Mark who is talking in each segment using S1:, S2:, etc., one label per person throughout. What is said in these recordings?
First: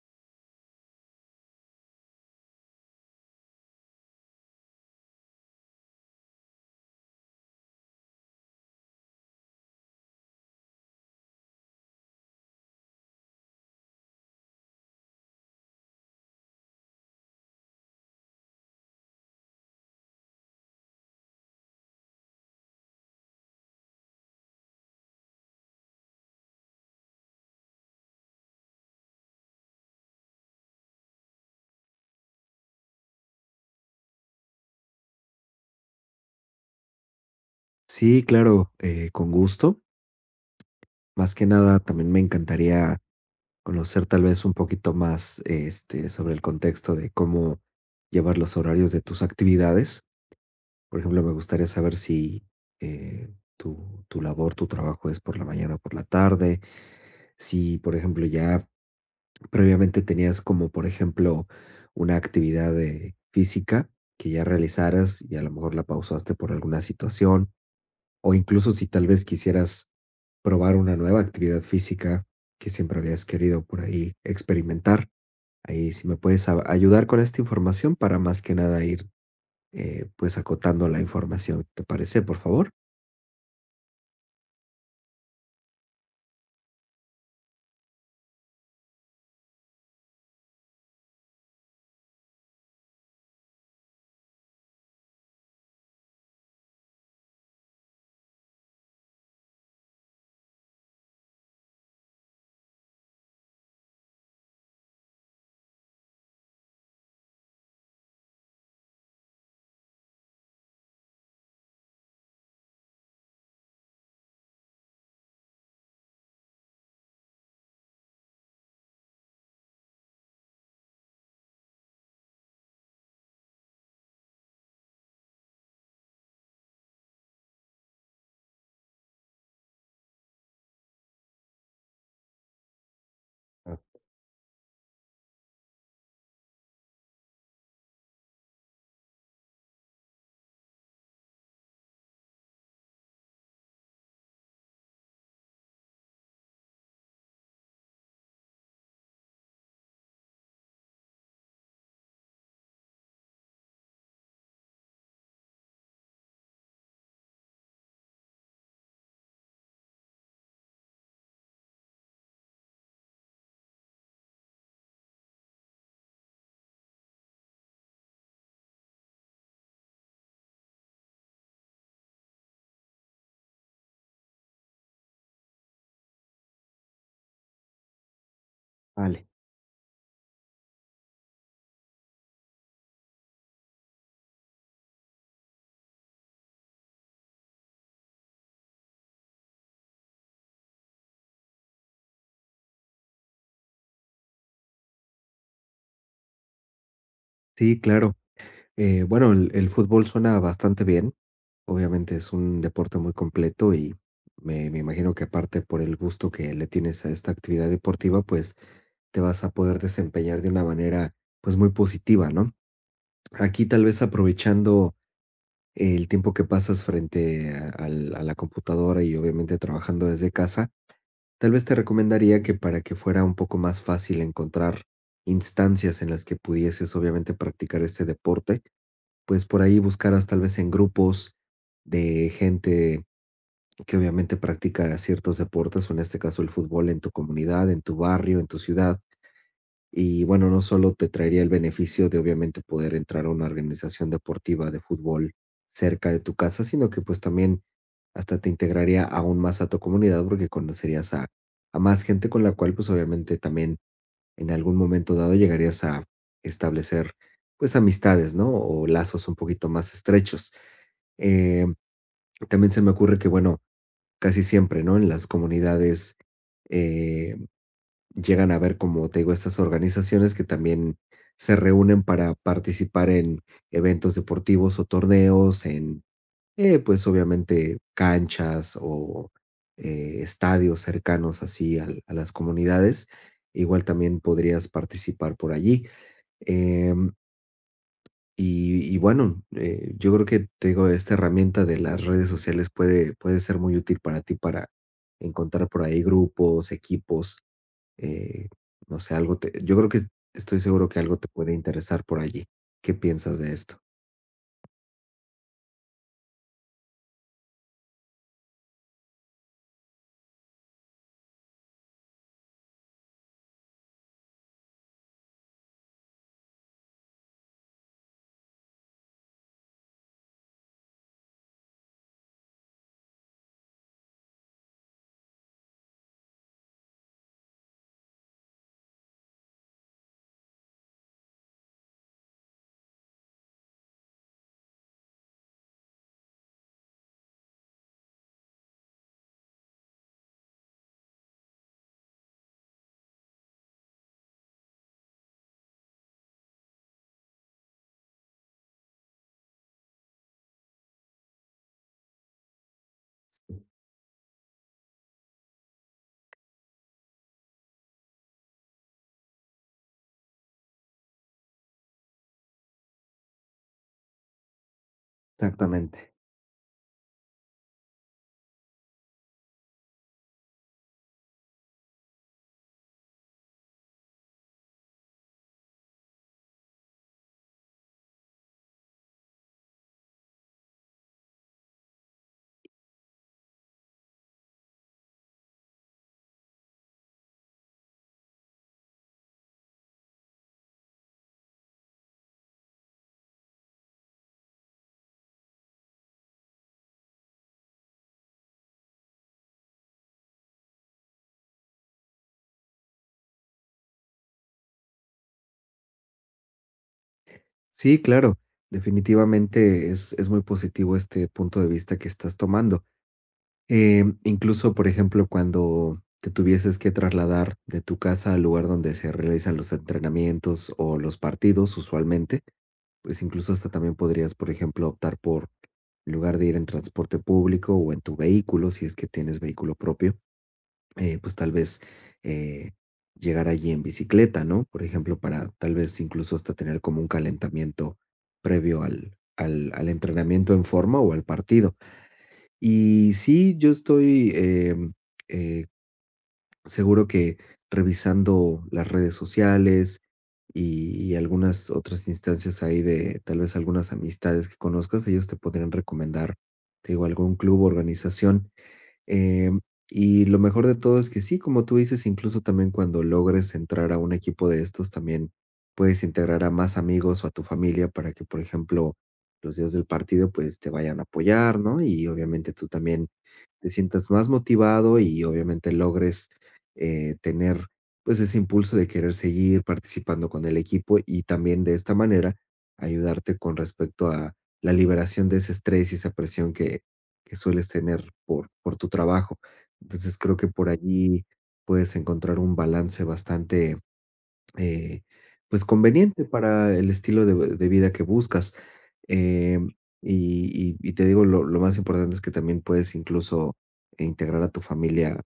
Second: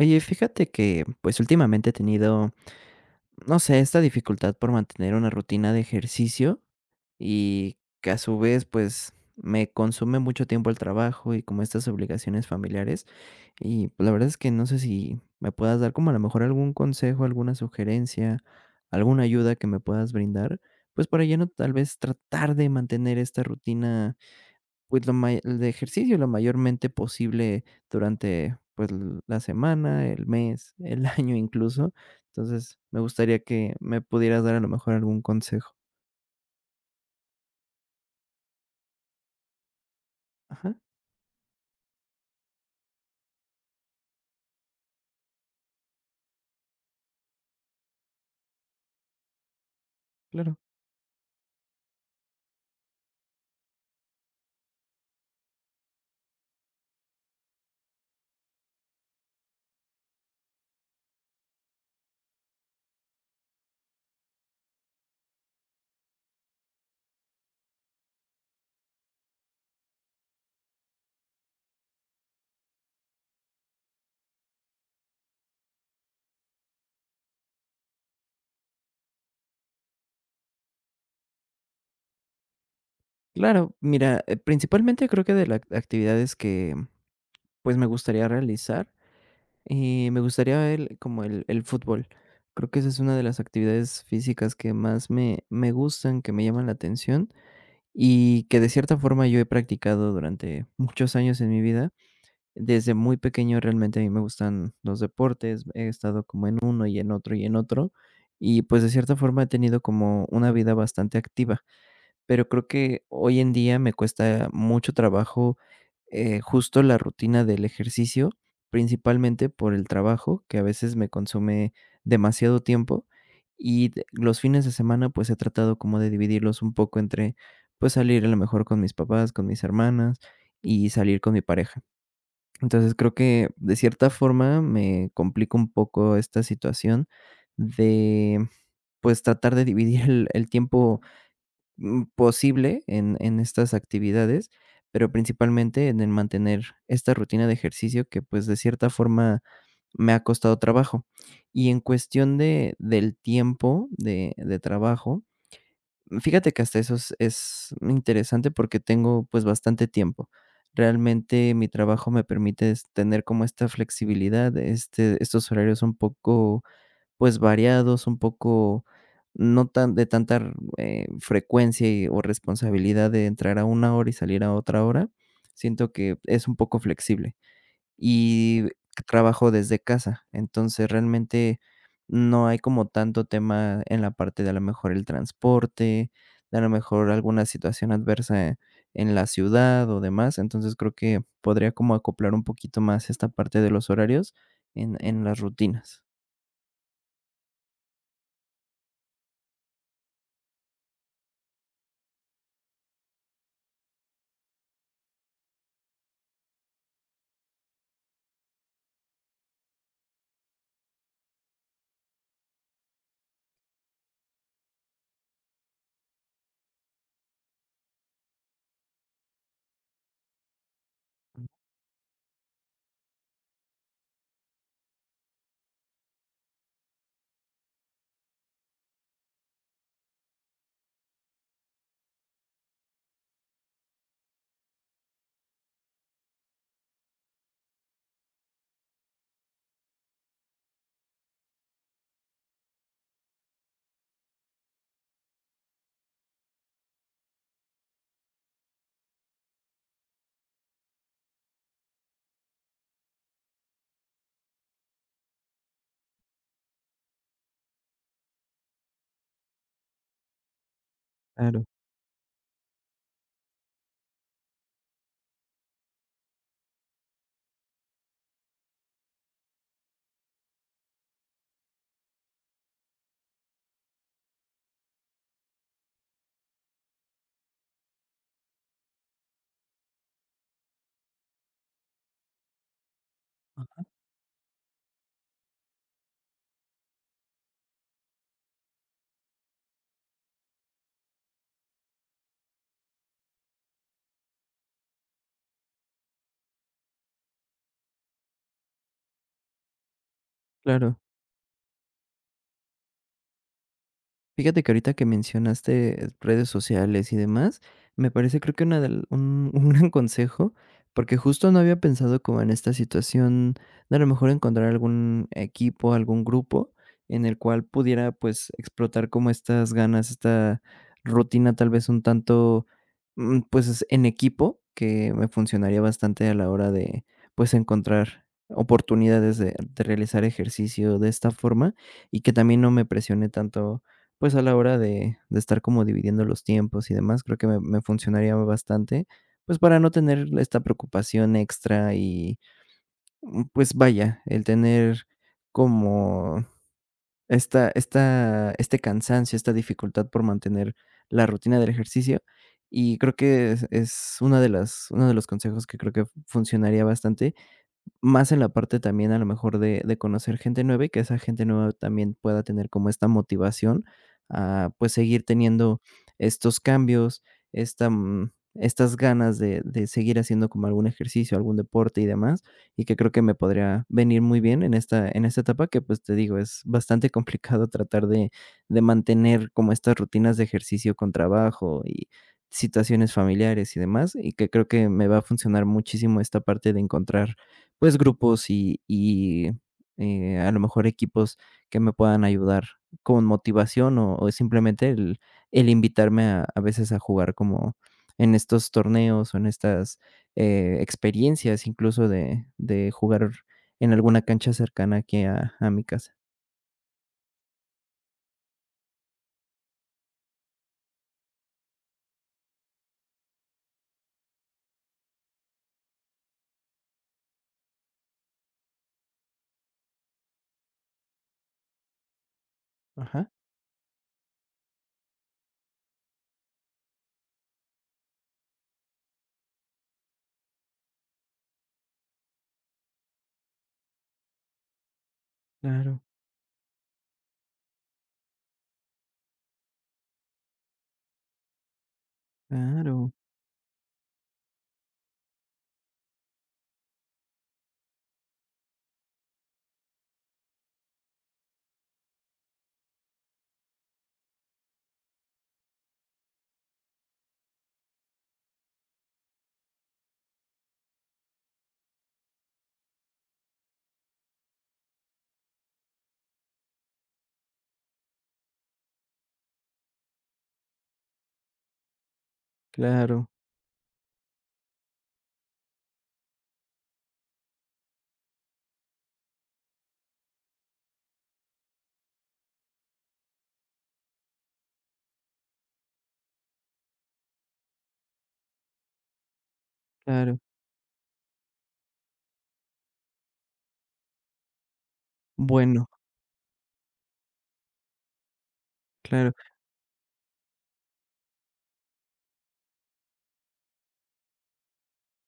S1: Oye, fíjate que, pues, últimamente he tenido, no sé, esta dificultad por mantener una rutina de ejercicio y que a su vez, pues, me consume mucho tiempo el trabajo y como estas obligaciones familiares. Y pues, la verdad es que no sé si me puedas dar como a lo mejor algún consejo, alguna sugerencia, alguna ayuda que me puedas brindar, pues, para ya no tal vez tratar de mantener esta rutina pues, lo may el de ejercicio lo mayormente posible durante, pues, la semana, el mes, el año incluso. Entonces, me gustaría que me pudieras dar a lo mejor algún consejo.
S2: Sí, claro, con gusto.
S1: Ajá,
S2: Más que nada, también me encantaría conocer tal vez un poquito más sobre el contexto de cómo llevar los horarios de tus actividades.
S1: claro.
S2: Por ejemplo, me gustaría saber si eh, tu labor, tu trabajo es por la mañana o por la tarde. Si, por ejemplo, ya previamente tenías como, por ejemplo, una actividad física que ya realizaras y a lo mejor la pausaste por alguna situación. O incluso si tal vez quisieras probar una nueva actividad física que siempre habías querido por ahí experimentar. Ahí si me puedes ayudar con esta información para más que nada ir pues acotando la información. ¿Te parece, por favor?
S1: Claro, mira, principalmente creo que de las actividades que, pues, me gustaría realizar, me gustaría el como el fútbol. Creo que esa es una de las actividades físicas que más me gustan, que me llaman la atención y que de cierta forma yo he practicado durante muchos años en mi vida. Desde muy pequeño realmente a mí me gustan los deportes, he estado como en uno y en otro y en otro, y pues de cierta forma he tenido como una vida bastante activa, pero creo que hoy en día me cuesta mucho trabajo, justo la rutina del ejercicio, principalmente por el trabajo, que a veces me consume demasiado tiempo, y de los fines de semana, pues he tratado como de dividirlos un poco entre, pues salir a lo mejor con mis papás, con mis hermanas y salir con mi pareja. Entonces, creo que de
S2: Ah,
S1: cierta forma me complica un poco esta situación de, pues, tratar de dividir el tiempo, posible en estas actividades, pero principalmente en el mantener esta rutina de ejercicio que, pues, de cierta forma me ha costado trabajo. Y en cuestión de del tiempo de trabajo, fíjate que hasta eso es interesante porque tengo, pues, bastante tiempo. Realmente mi trabajo me permite es tener como esta flexibilidad, este, estos horarios un poco, pues, variados, un poco no tan de tanta frecuencia y o responsabilidad de entrar a una hora y salir a otra hora. Siento que es un poco flexible y
S2: Vale.
S1: trabajo desde casa. Entonces, realmente no hay como tanto tema en la parte de a lo mejor el transporte, de a lo mejor alguna situación adversa en la ciudad o demás. Entonces, creo que podría como acoplar un poquito más esta parte de los horarios en las rutinas.
S2: Sí, claro. Bueno, el fútbol suena bastante bien. Obviamente es un deporte muy completo y me imagino que aparte por el gusto que le tienes a esta actividad deportiva, pues te vas a poder desempeñar de una manera pues muy positiva, ¿no? Aquí tal vez aprovechando el tiempo que pasas frente a la computadora y obviamente trabajando desde casa, tal vez te recomendaría que para que fuera un poco más fácil encontrar instancias en las que pudieses obviamente practicar este deporte, pues por ahí buscaras tal vez en grupos de gente que obviamente practica ciertos deportes, o en este caso el fútbol en tu comunidad, en tu barrio, en tu ciudad y bueno, no solo te traería el beneficio de obviamente poder entrar a una organización deportiva de fútbol cerca de tu casa, sino que pues también hasta te integraría aún más a tu comunidad porque conocerías a más gente con la cual pues obviamente también en algún momento dado llegarías a establecer pues amistades, ¿no? O lazos un poquito más estrechos.
S1: Claro,
S2: Eh, también se me ocurre que, bueno, casi siempre, ¿no? En las comunidades, eh, llegan a ver como te digo, estas organizaciones que también se reúnen para participar en eventos deportivos o torneos, pues obviamente canchas o estadios cercanos así a las comunidades. Igual también podrías participar por allí. Em, y bueno, yo creo que te digo, esta herramienta de las redes sociales puede ser muy útil para ti para encontrar por ahí grupos, equipos eh, no sé, algo te yo creo que estoy seguro
S1: claro.
S2: que algo te puede interesar por allí. ¿Qué piensas de esto?
S1: Fíjate que ahorita que mencionaste redes sociales y demás, me parece creo que un gran consejo, porque justo no había pensado como en esta situación de a lo mejor encontrar algún equipo, algún grupo en el cual pudiera pues explotar como estas ganas, esta rutina tal vez un tanto pues en equipo, que me funcionaría bastante a la hora de pues encontrar oportunidades de realizar ejercicio de esta forma y que también no me presione tanto pues, a la hora de estar como dividiendo los tiempos y demás, creo que me funcionaría bastante, pues, para no tener esta preocupación extra y, pues, vaya, el tener como esta esta este cansancio, esta dificultad por mantener la rutina del ejercicio. Y creo que es una de las uno de los consejos que creo que funcionaría bastante, más en la parte también a lo mejor de conocer gente nueva y que esa gente nueva también pueda tener como esta motivación a, pues, seguir teniendo
S2: Exactamente.
S1: estos cambios, estas ganas de seguir haciendo como algún ejercicio, algún deporte y demás, y que creo que me podría venir muy bien en esta etapa que, pues, te digo, es bastante complicado tratar de mantener como estas rutinas de ejercicio con trabajo y situaciones familiares y demás, y que creo que me va a funcionar muchísimo esta parte de encontrar pues, grupos y a lo mejor equipos que me puedan ayudar con motivación o simplemente el invitarme a veces a jugar como en estos torneos o en estas, experiencias, incluso de jugar en alguna cancha cercana aquí a mi casa.
S2: Sí, claro, definitivamente es muy positivo este punto de vista que estás tomando. Incluso, por ejemplo, cuando te tuvieses que trasladar de tu casa al lugar donde se realizan los entrenamientos o los partidos, usualmente, pues
S1: Ajá,
S2: incluso hasta también podrías, por ejemplo, optar por, en lugar de ir en transporte público o en tu vehículo, si es que tienes vehículo propio, pues tal vez eh, llegar allí en bicicleta, ¿no? Por ejemplo, para tal
S1: claro,
S2: vez incluso hasta tener como un calentamiento previo al entrenamiento en forma o al partido.
S1: claro,
S2: Y sí, yo estoy eh, seguro que revisando las redes sociales y algunas otras instancias ahí de tal vez algunas amistades que conozcas, ellos te podrían recomendar, te digo, algún club o organización. Em, y lo mejor de todo es que sí, como tú dices, incluso también cuando logres entrar a un equipo de estos, también puedes integrar a más amigos o a tu familia para que, por ejemplo, los días del partido, pues te vayan a apoyar, ¿no? Y obviamente tú también
S1: claro,
S2: te sientas más motivado y obviamente logres tener pues ese impulso de querer seguir participando con el equipo y también de esta manera ayudarte con respecto a la liberación de ese estrés y esa presión que sueles tener por tu trabajo. Entonces creo
S1: claro.
S2: que por allí puedes encontrar un balance bastante, eh, pues
S1: Bueno,
S2: conveniente para el estilo de vida que buscas.
S1: claro.
S2: Em, y te digo, lo más importante es que también puedes incluso integrar a tu familia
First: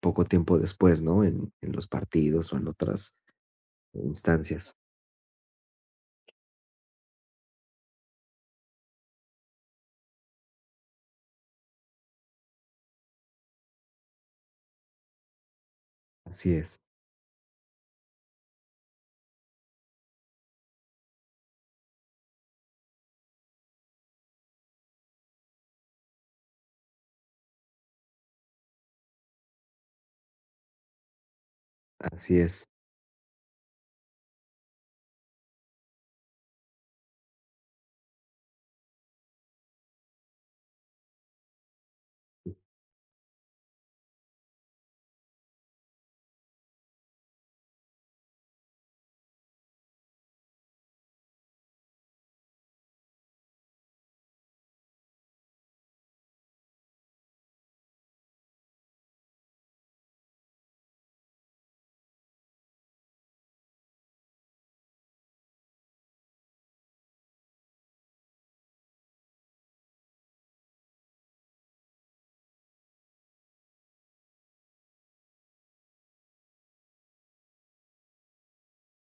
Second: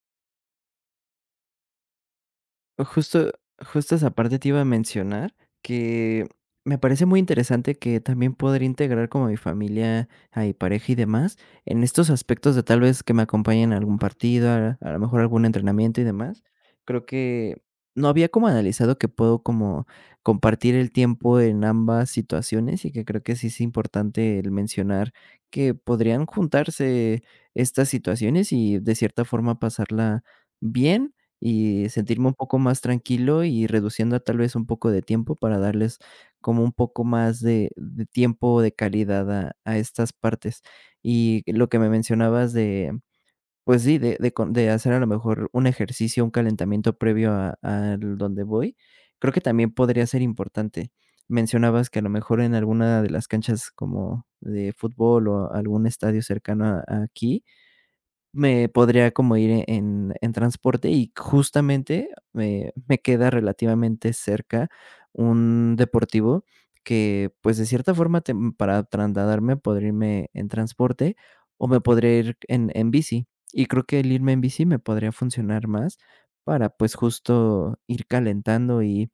S2: poco tiempo después, ¿no? En los partidos o en otras
S1: Justo justo esa parte te iba a
S2: instancias.
S1: mencionar, que me parece muy interesante que también poder integrar como mi familia, a mi pareja y demás, en estos aspectos de tal vez que me acompañen a algún partido, a lo mejor algún entrenamiento y demás.
S2: Así es,
S1: Creo que no había como analizado que puedo como compartir el tiempo en ambas situaciones y que creo que sí es importante el mencionar que podrían juntarse estas situaciones y de cierta forma pasarla bien y sentirme un
S2: así
S1: poco
S2: es,
S1: más tranquilo y reduciendo tal vez un poco de tiempo para darles como un poco más de tiempo de calidad a estas partes. Y lo que me mencionabas de, pues sí, de hacer a lo mejor un ejercicio, un calentamiento previo a al donde voy, creo que también podría ser importante. Mencionabas que a lo mejor en alguna de las canchas como de fútbol o algún estadio cercano a aquí, me podría como en transporte y justamente me queda relativamente cerca un deportivo que, pues, de cierta forma, tem para trasladarme podría irme en transporte o me podría ir en bici. Y creo que el irme en bici me podría funcionar más para, pues, justo ir calentando y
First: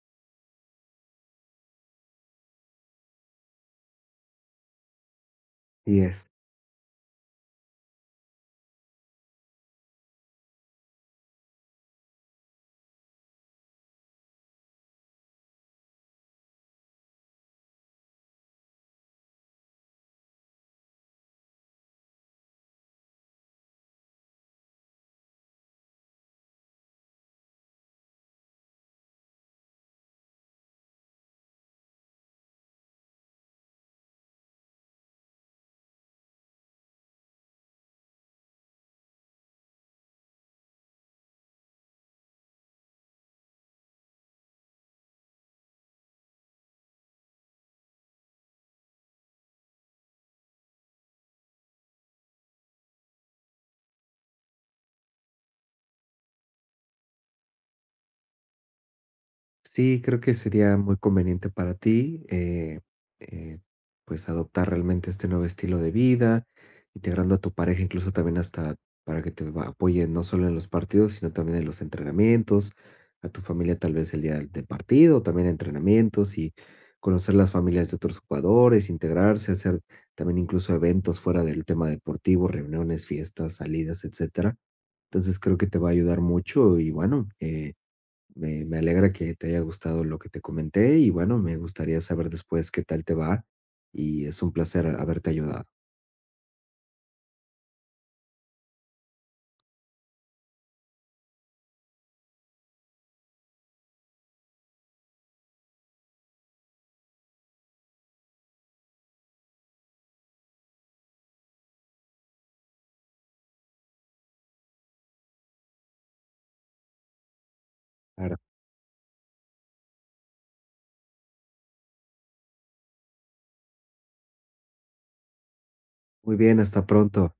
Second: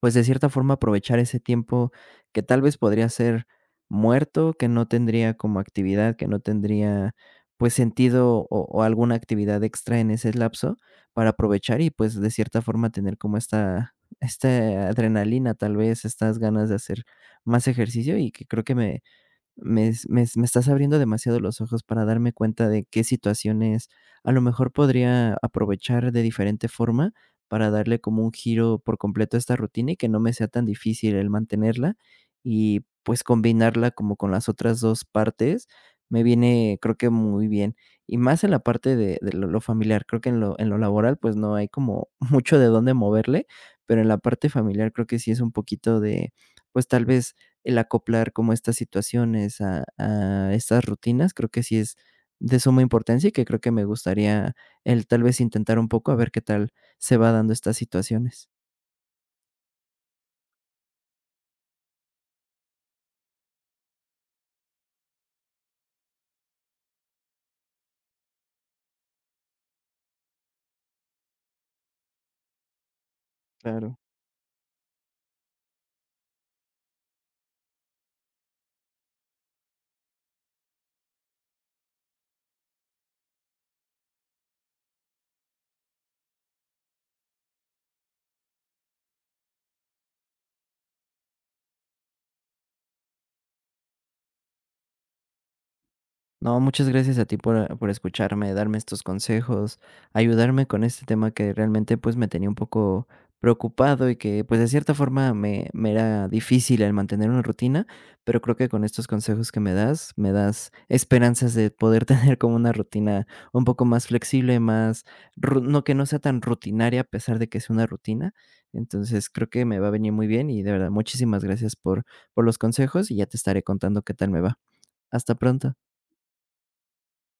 S1: pues, de cierta forma, aprovechar ese tiempo que tal vez podría ser muerto, que no tendría como
S2: así
S1: actividad, que
S2: es.
S1: no tendría, pues, sentido o alguna actividad extra en ese lapso para aprovechar y, pues, de cierta forma, tener como esta adrenalina, tal vez, estas ganas de hacer más ejercicio y que creo que me estás abriendo demasiado los ojos para darme cuenta de qué situaciones a lo mejor podría aprovechar de diferente forma para darle como un giro por completo a esta rutina y que no me sea tan difícil el mantenerla y, pues, combinarla como con las otras 2 partes me viene, creo que muy bien. Y más en la parte de lo familiar, creo que en lo laboral, pues, no hay como mucho de dónde moverle, pero en la parte familiar creo que sí es un poquito de, pues, tal vez el acoplar como estas situaciones a estas rutinas, creo que sí es de suma importancia y que creo que me gustaría el tal vez intentar un poco a ver qué tal se va dando estas situaciones.
S2: Sí, creo que sería muy conveniente para ti, eh, pues adoptar realmente este nuevo estilo de vida, integrando a tu pareja incluso también hasta para que te apoye no solo en los partidos, sino también en los entrenamientos, a tu familia tal
S1: Claro.
S2: vez el día del partido, también entrenamientos y conocer las familias de otros jugadores, integrarse, hacer también incluso eventos fuera del tema deportivo, reuniones, fiestas, salidas, etcétera. Entonces creo que te va a ayudar mucho y bueno, me alegra que te haya gustado lo que te comenté y bueno, me gustaría saber después qué tal te va y es un placer haberte ayudado.
S1: No, muchas gracias a ti por escucharme, darme estos consejos, ayudarme con este tema que realmente pues me tenía un poco preocupado y que pues de cierta forma me era difícil el mantener una rutina, pero creo que con estos consejos que me das esperanzas de poder tener como una rutina un poco más flexible, más, no que no sea tan rutinaria a pesar de que sea una rutina.
S2: Claro.
S1: Entonces creo que me va a venir muy bien y de verdad muchísimas gracias por los consejos y ya te estaré contando qué tal me va. Hasta pronto.
S2: Muy bien, hasta pronto.